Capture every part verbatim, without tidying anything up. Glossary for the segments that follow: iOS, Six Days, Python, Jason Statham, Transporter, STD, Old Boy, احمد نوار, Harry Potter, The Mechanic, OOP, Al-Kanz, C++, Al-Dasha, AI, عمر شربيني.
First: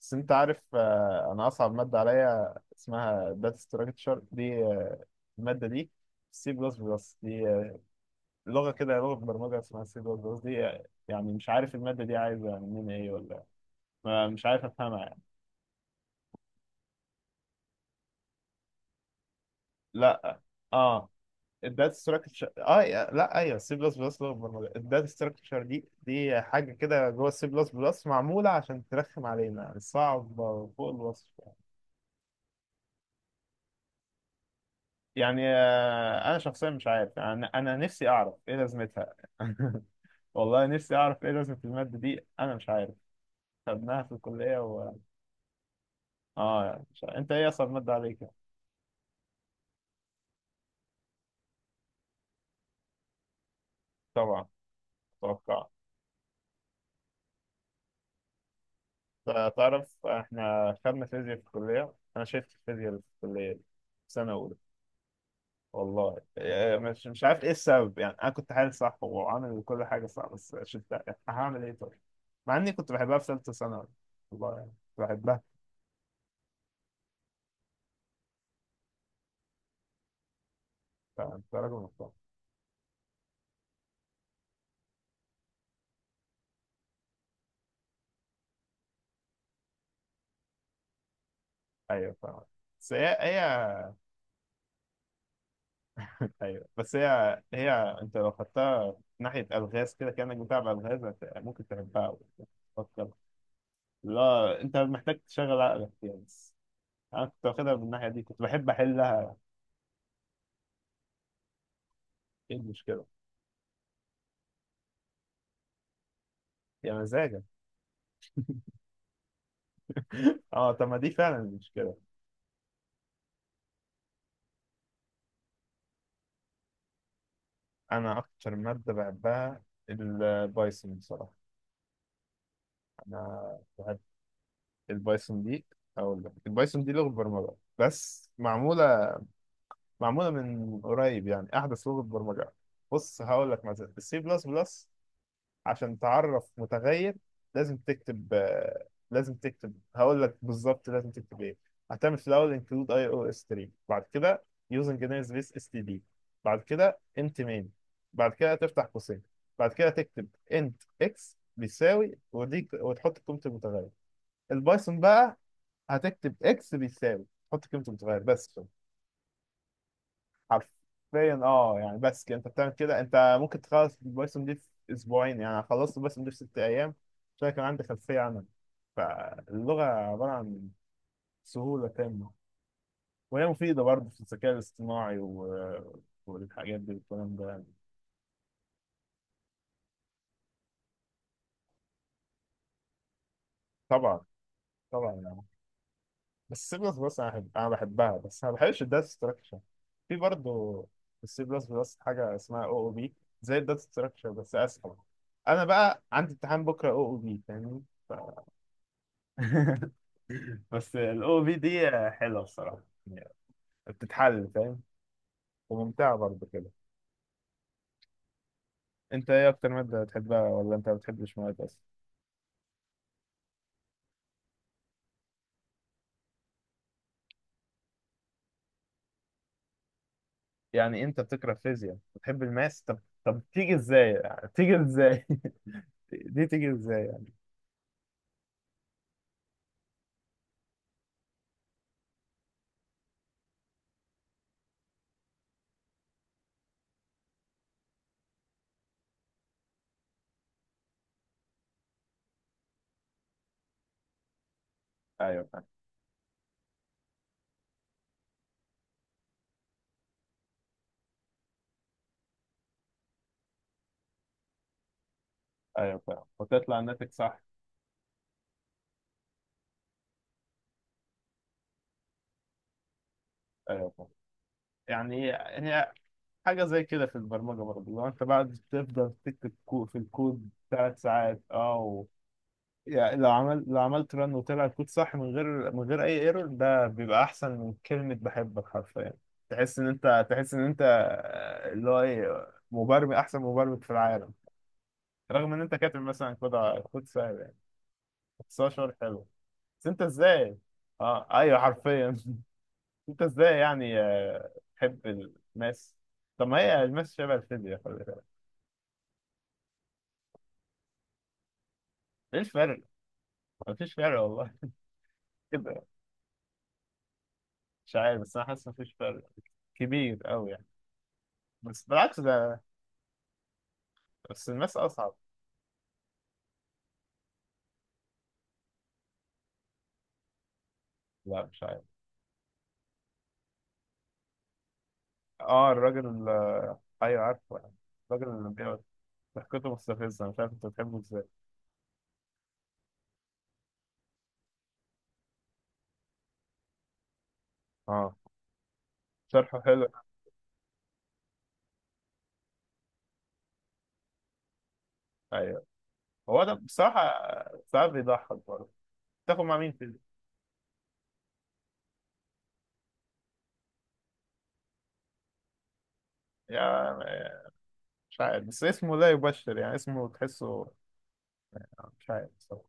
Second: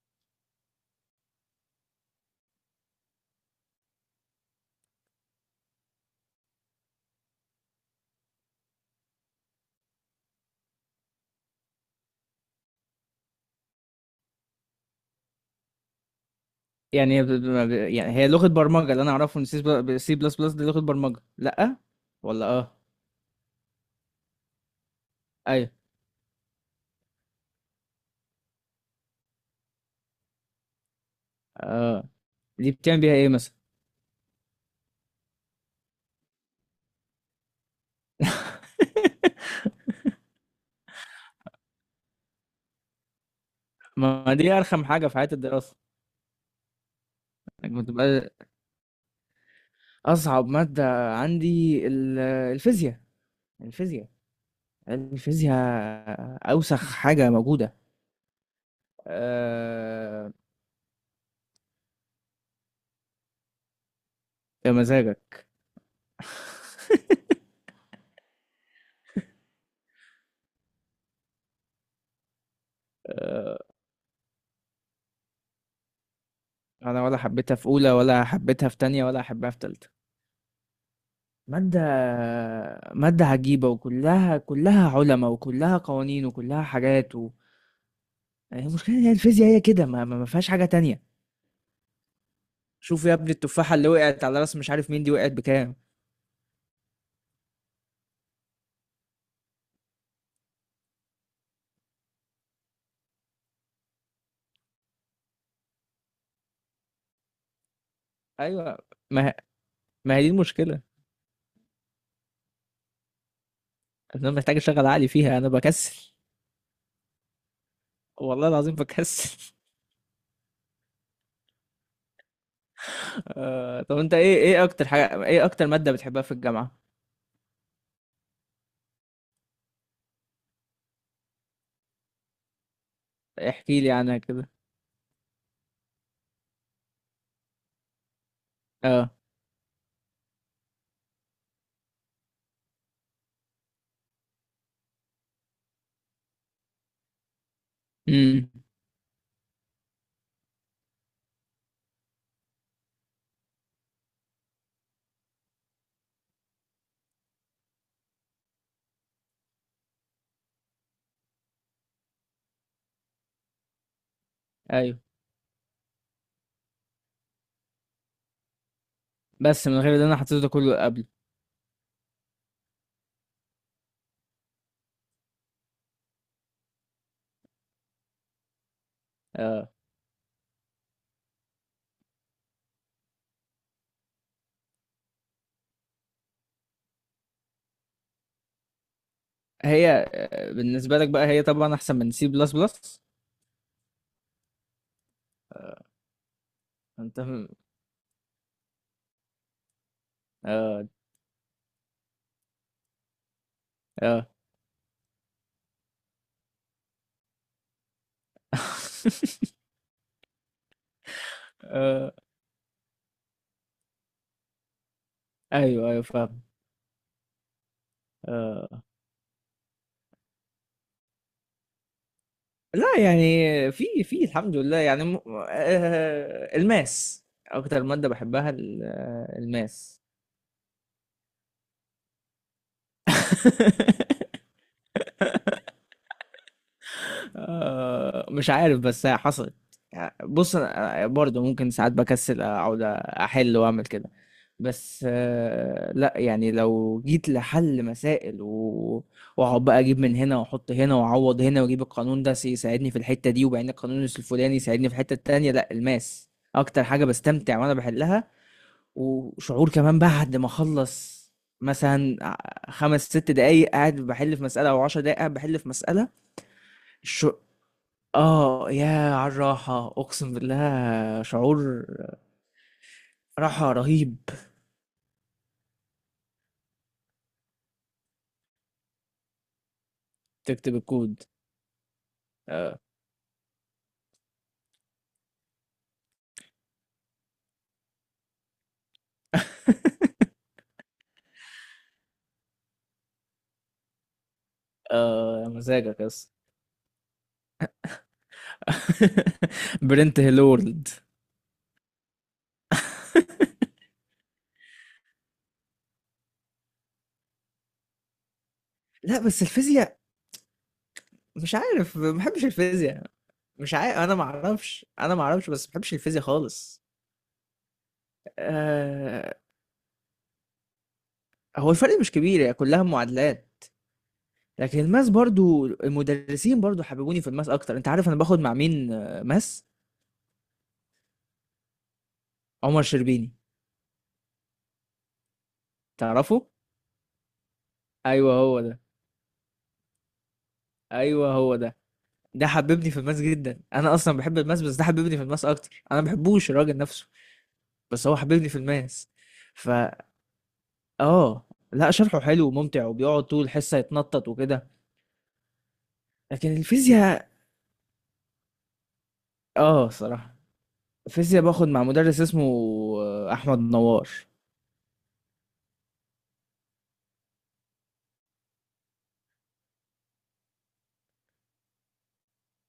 بس انت عارف آه، انا اصعب ماده عليا اسمها داتا ستراكشر دي آه، الماده دي سي بلس بلس دي آه، لغه كده لغه برمجه اسمها سي بلس بلس دي آه، يعني مش عارف الماده دي عايزه مننا ايه، ولا ما- مش عارف افهمها يعني. يعني ب- ب- يعني هي لغة برمجة اللي انا اعرفه ان سي بلس لا، بلس دي لغة اه. برمجة. لا، الداتا ولا ستراكشر اه، اه، يا- لا، ايوه، سي بلس بلس لغه برمجه، الداتا ستراكشر ايوه، دي دي حاجه كده جوه السي بلس بلس، معموله عشان ترخم علينا، صعبه فوق الوصف. اه. دي بتعمل بيها ايه مثلا؟ يعني آه، انا شخصيا مش عارف، انا انا نفسي اعرف ايه لازمتها. والله نفسي اعرف ايه لازمة المادة دي، انا مش عارف. خدناها في ما دي الكلية ارخم و حاجة في حياة الدراسة. اه، مش عارف. انت ايه اصعب انك مادة عليك؟ بتبقى اصعب مادة عندي ال- الفيزياء، الفيزياء، طبعا. الفيزياء، اتوقع. اوسخ حاجة موجودة. ت- تعرف آه، احنا خدنا فيزياء في الكلية، انا شفت الفيزياء اللي في الكلية دي في سنة اولى. يا مزاجك. والله آه، مش مش عارف ايه السبب يعني، انا كنت حالي صح وعامل كل حاجة صح بس شفتها. هعمل ايه طيب؟ مع اني كنت بحبها في ثالثة ثانوي، والله يعني، كنت بحبها. انا ولا حبيتها في اولى، ولا حبيتها في تانية، ولا حبيتها في تالتة. فانت راجل مادة محترم. مادة عجيبة، وكلها كلها علماء، وكلها قوانين، وكلها حاجات و... يعني المشكلة إن هي الفيزياء هي كده، ما, ما ما فيهاش حاجة تانية. ايوه فاهم. بس شوف يا هي ابني، هي. التفاحة اللي وقعت على راس مش عارف مين دي وقعت بكام؟ ايوه بس هي هي. انت لو خدتها ناحيه الغاز كده كانك بتلعب الغاز، هت- ممكن تحبها أوي. تفكر. لا، انت محتاج تشغل عقلك فيها بس. انا كنت واخدها من الناحيه دي، كنت بحب أيوة. ما احلها. ما هي دي المشكلة. ايه المشكله؟ أنا محتاج أشغل عقلي فيها، أنا بكسل، يا مزاجك. والله العظيم بكسل. اه، طب ما دي فعلا المشكله. آه... طب أنت إيه إيه أكتر حاجة، إيه أكتر مادة بتحبها في الجامعة؟ انا اكتر ماده بحبها البايثون بصراحه. انا احكي لي بحب عنها كده. البايثون دي. اقول لك، البايثون دي لغه برمجه بس معموله، أه. معموله من قريب، يعني احدث لغه برمجه. بص، هقول لك مثلا السي بلس بلس، عشان تعرف متغير لازم تكتب أمم آه، لازم تكتب، هقول لك بالظبط لازم تكتب ايه. هتعمل في الاول include اي او اس تلاتة، بعد كده using نيرز بيس اس تي دي، بعد كده انت مين، بعد كده تفتح قوسين، بعد كده تكتب انت اكس بيساوي ودي وتحط قيمه المتغير. أيوه، البايثون بقى، هتكتب اكس بيساوي، تحط قيمه المتغير بس. بس من غير اللي أنا حطيته ده كله قبل. حرفيا اه، يعني بس كده انت بتعمل كده. انت ممكن تخلص البايثون دي في اسبوعين، يعني أنا خلصت البايثون دي في ست ايام عشان كان عندي خلفيه عنها. آه. فاللغه عباره عن سهوله تامه، وهي مفيده برضه في الذكاء الاصطناعي و... والحاجات دي والكلام ده يعني. هي، آه، بالنسبة لك بقى هي طبعا أحسن من سي بلس بلس. طبعا، طبعا يعني. بس السي بلس أنت بلس انا فاهم؟ بحب- أنا بحبها، بس انا ما بحبش الداتا ستراكشر. في برضه آه. السي بلس بلس حاجه اسمها او او بي، زي الداتا آه. ستراكشر بس اسهل. انا بقى عندي امتحان بكره او او بي، فاهمني. بس الاو بي دي آه. حلوه بصراحه يعني، بتتحل فاهم. أيوه أيوه وممتعه فاهم. برضه كده. آه. انت ايه اكتر ماده بتحبها، ولا انت ما بتحبش مواد اصلا؟ لا يعني، في في الحمد لله يعني م... آه الماس أكتر مادة بحبها، ال- آه، الماس. يعني انت بتكره فيزياء بتحب الماس؟ طب. طب تيجي ازاي؟ يعني تيجي ازاي؟ دي تيجي ازاي يعني؟ آه، مش عارف بس هي حصلت. يعني بص انا برضه ممكن ساعات بكسل، اقعد احل واعمل كده. بس آه، لا يعني لو جيت لحل مسائل و... واقعد بقى اجيب من هنا واحط هنا واعوض هنا، واجيب القانون ده يساعدني في الحتة دي، وبعدين القانون الفلاني يساعدني في الحتة ايوه التانية. فاهم. لا الماس اكتر حاجة بستمتع وانا بحلها، وشعور كمان بعد ما اخلص، مثلا خمس ست دقايق قاعد بحل في مسألة، او عشر دقايق قاعد بحل في ايوه مسألة. فاهم، وتطلع الناتج الش- صح. آه، ياه على الراحة، أقسم بالله شعور راحة ايوه فاهم. رهيب. يعني هي حاجه زي كده في البرمجه برضه، لو انت بعد تفضل تكتب كو- في الكود تكتب ثلاث الكود. ساعات اه، آه. يعني لو عمل لو عملت رن وطلع الكود صح من غير من غير اي ايرور، ده بيبقى احسن من كلمة بحبك حرفيا. تحس ان انت تحس ان انت آه، اللي هو ايه، مبرمج، احسن مبرمج في العالم. آه، يا رغم ان انت كاتب مزاجك يا اسطى. مثلا كود ع- كود سهل يعني، بس هو شعور حلو. بس انت برنت ازاي. هيلورد. اه ايوه حرفيا. انت ازاي يعني آه، تحب الماس؟ طب ما هي الماس شبه الفيزياء، خلي بالك. لأ بس الفيزياء مش عارف، ما ايه باحبش الفرق؟ الفيزياء. مش مفيش عارف، أنا فرق ما والله. أعرفش، أنا ما أعرفش، بس ما كده، باحبش الفيزياء خالص. مش عارف بس انا حاسس مفيش فرق آه. كبير قوي يعني. هو بس الفرق مش بالعكس كبير، هي ده، كلها معادلات. بس الماس لكن الماس أصعب. برضو، المدرسين برضو حببوني في الماس أكتر. أنت عارف أنا باخد مع مين آه، ماس؟ لا مش عارف. عمر شربيني. اه الراجل، تعرفه؟ آه، أيوه عارفه يعني. الراجل أيوه اللي هو بيقعد ده. ضحكته مستفزة، مش عارف أنت بتحبه إزاي. ايوه هو ده، ده حببني في الماس جدا، انا اصلا بحب الماس بس ده حببني في الماس اكتر. انا ما بحبوش الراجل نفسه، بس هو اه، حببني في الماس. شرحه حلو. فا، اه. لا شرحه حلو وممتع، وبيقعد طول الحصه يتنطط وكده. أيوه هو ده لكن بصراحة. الفيزياء، ساعات بيضحك برضه. تاخد مع مين اه فيلم؟ صراحه الفيزياء باخد مع مدرس اسمه آه، احمد نوار. يا، مش عارف بس اسمه لا يبشر يعني، اسمه تحسه، مش عارف بصراحة.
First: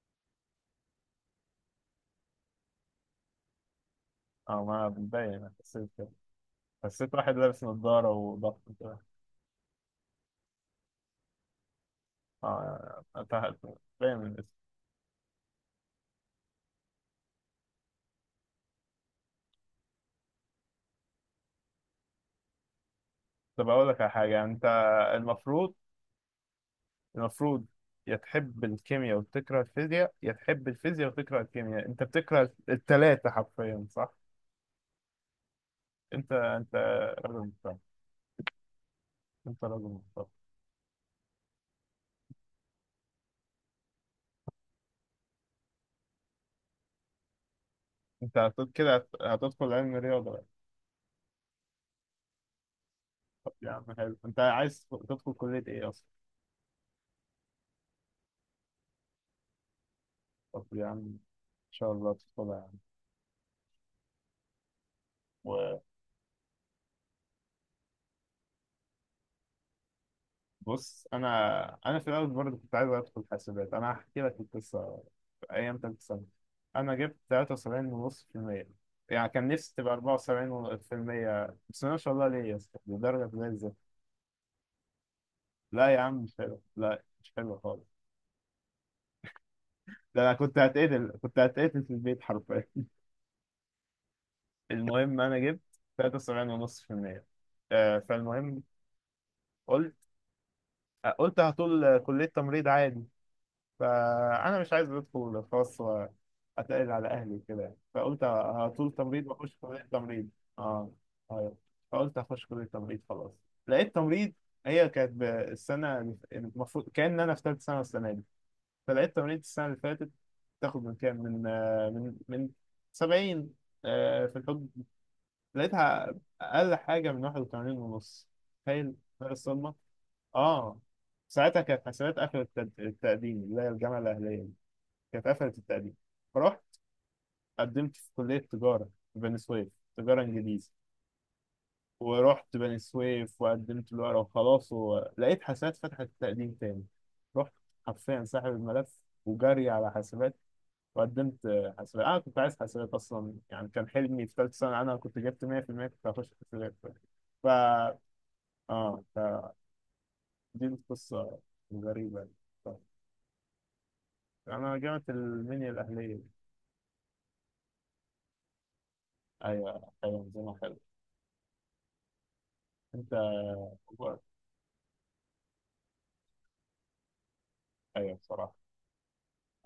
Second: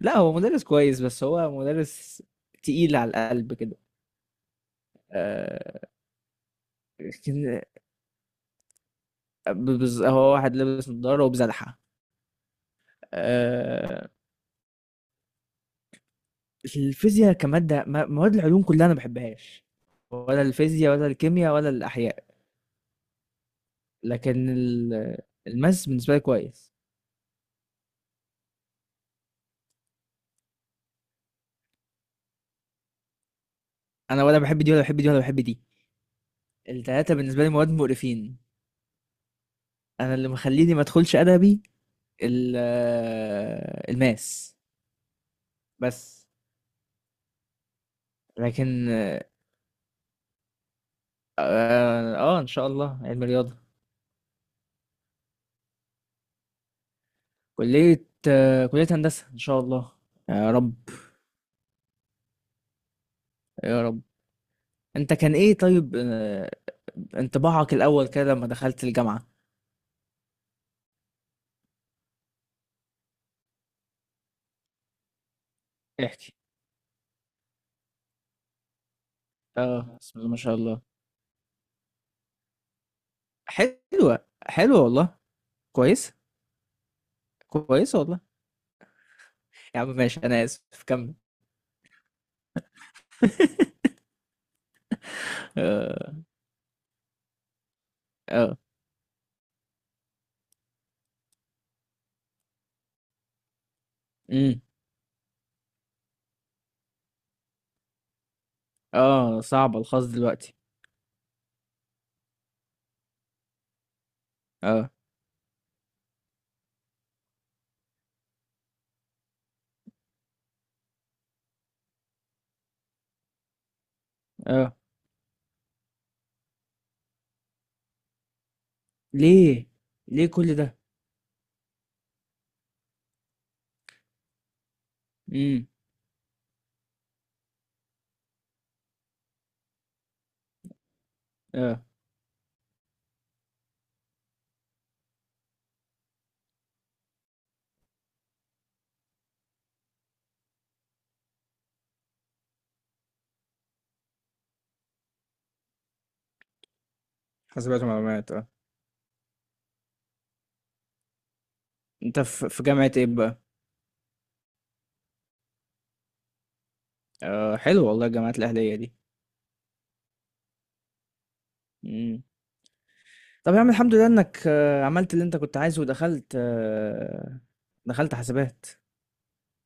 لا هو مدرس كويس، بس هو مدرس تقيل على القلب كده. اه ما بتضايق، أنا آه. حسيت كده. حسيت واحد لكن- لابس نظارة وضغط كده. بز- هو واحد لابس نضاره وبزلحه. اه أتهت. آه. باين من الاسم. الفيزياء كمادة، ما- مواد العلوم كلها أنا ما بحبهاش، ولا الفيزياء ولا الكيمياء ولا الأحياء. طب أقول لك على حاجة، لكن أنت. ال- المفروض، الماس بالنسبة لي كويس. المفروض يا تحب الكيمياء وتكره الفيزياء يا تحب الفيزياء وتكره الكيمياء، انت بتكره التلاتة حرفيا صح؟ أنا ولا بحب دي ولا بحب دي ولا بحب دي، انت، انت التلاتة راجل بالنسبة لي مواد محترم، مقرفين. انت راجل أنا محترم. اللي مخليني ما أدخلش أدبي ال- آه، الماس بس. انت هت- لكن كده هت- آه، هتدخل علم رياضة بقى؟ آه، آه، إن شاء الله علم طب رياضة. يا عم حلو، انت عايز تدخل كلية ايه اصلا؟ كلية آه، كلية هندسة إن شاء الله، يا طب رب. يا عم ان شاء الله تدخلها يا يا رب. أنت كان إيه عم. طيب آه، انطباعك الأول كده لما دخلت الجامعة؟ بص، انا انا في الاول برضه كنت عايز ادخل حاسبات، انا هحكي لك القصه. في ايام تالتة سنه احكي. انا جبت تلاتة وسبعين فاصلة خمسة بالمية، يعني كان نفسي تبقى اه بسم الله ما شاء الله، أربعة وسبعين بالمية. بس ما شاء الله، ليه يا اسطى، دي درجه زي الزفت. حلوة حلوة والله، لا يا كويسة عم مش حلو، لا مش حلو خالص. كويسة والله. يا عم ماشي ده انا انا كنت اسف، هتقتل كمل. كنت هتقتل في البيت حرفيا. المهم انا جبت اه. تلاتة وسبعين فاصلة خمسة بالمية، آه، اه. فالمهم، قلت قلت هطول كليه تمريض عادي. فانا امم. مش عايز ادخل خاص واتقل على اهلي وكده، فقلت هطول تمريض اه واخش صعب كليه الخاص تمريض. دلوقتي. اه ايوه، فقلت هخش كليه تمريض خلاص. لقيت تمريض، هي اه. كانت ب- السنه اللي ف- يعني المفروض كان انا في ثالث سنه السنه دي، فلقيت تمريض السنه اللي فاتت تاخد من كام، من آه، من من سبعين، آه، في الحب اه. لقيتها اقل حاجه من واحد وثمانين ونص، تخيل. غير ليه؟ الصدمه. ليه كل ده؟ اه، ساعتها كانت حسابات اخر التد- التقديم اللي هي الجامعه الاهليه، كانت قفلت امم. التقديم، فرحت قدمت في كلية تجارة في بني سويف، تجارة إنجليزي، اه. ورحت بني سويف وقدمت الورقة وخلاص، ولقيت حاسبات فتحت تقديم تاني. رحت، حرفيا ساحب الملف وجري على حاسبات، وقدمت آه، حاسبات. أنا كنت عايز حاسبات أصلا يعني، كان حلمي في ثالثة سنة أنا كنت جبت مئة في المئة، كنت هخش حاسبات. ف حاسبات ومعلومات، اه. آه فدي القصة انت الغريبة. في في طب، جامعة ايه بقى؟ أنا جامعة المنيا الأهلية. آه حلو والله الجامعات الأهلية دي. أيوة، أيوة نظامها حلو. امم. أنت. طب يا عم الحمد لله انك آه، عملت اللي انت كنت عايزه، ودخلت آه، دخلت أيوة بصراحة. حاسبات.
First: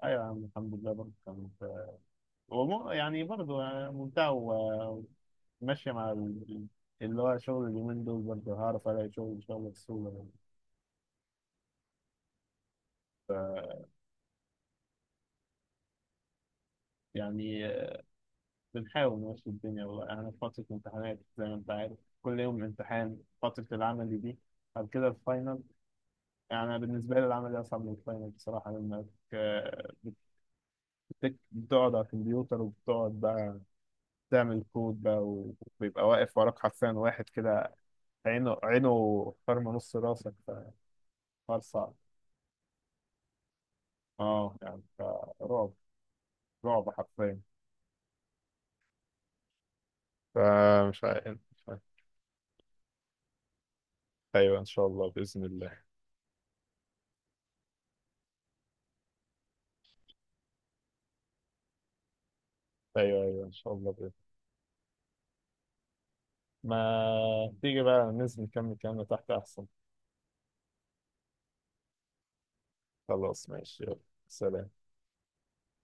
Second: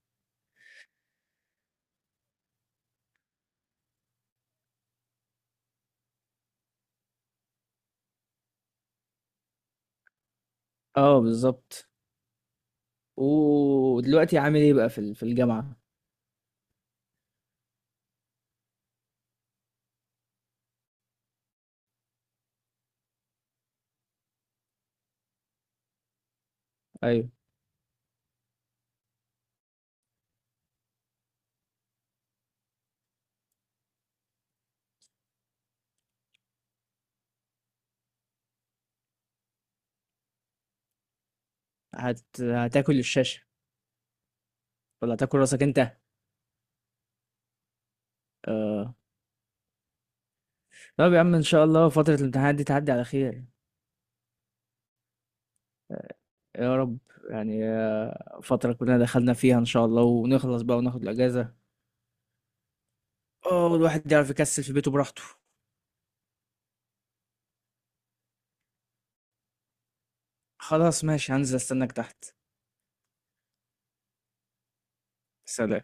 ايوه يا عم الحمد لله، برضه كانت، ومو يعني برضه يعني ممتع و- وماشيه مع ال- اللي هو شغل اليومين دول، برضه هعرف الاقي شغل ان شاء الله بسهوله. اه بالظبط. ف- ودلوقتي عامل ايه بقى في ال- في الجامعة؟ يعني آه، بنحاول نمشي الدنيا والله يعني. انا في فتره امتحانات زي ما انت عارف، كل يوم امتحان، فتره العمل دي، بعد كده الفاينل. يعني أنا بالنسبه لي ايوه العمل اصعب من الفاينل بصراحه، لانك آه، بتك- بتقعد على الكمبيوتر وبتقعد بقى تعمل كود بقى، وبيبقى واقف وراك حرفيا واحد كده، عينه عينه خرم نص راسك، فحوار صعب. هت... هتاكل الشاشة اه يعني، ولا هتاكل راسك فرعب، انت؟ رعب حرفيا. آه. فمش طب يا عم عارف، ان مش شاء عارف. الله فترة الامتحانات دي تعدي على خير. ايوه ان شاء الله باذن الله. آه، يا رب. يعني آه، فترة كلنا دخلنا فيها ان شاء الله، ونخلص بقى وناخد الاجازة. ايوه ايوه ان اه شاء الله باذن. والواحد يعرف يكسل في بيته براحته. ما تيجي بقى ننزل نكمل كلامنا تحت احسن؟ خلاص ماشي، هنزل استناك تحت. خلاص ماشي يلا، سلام. سلام.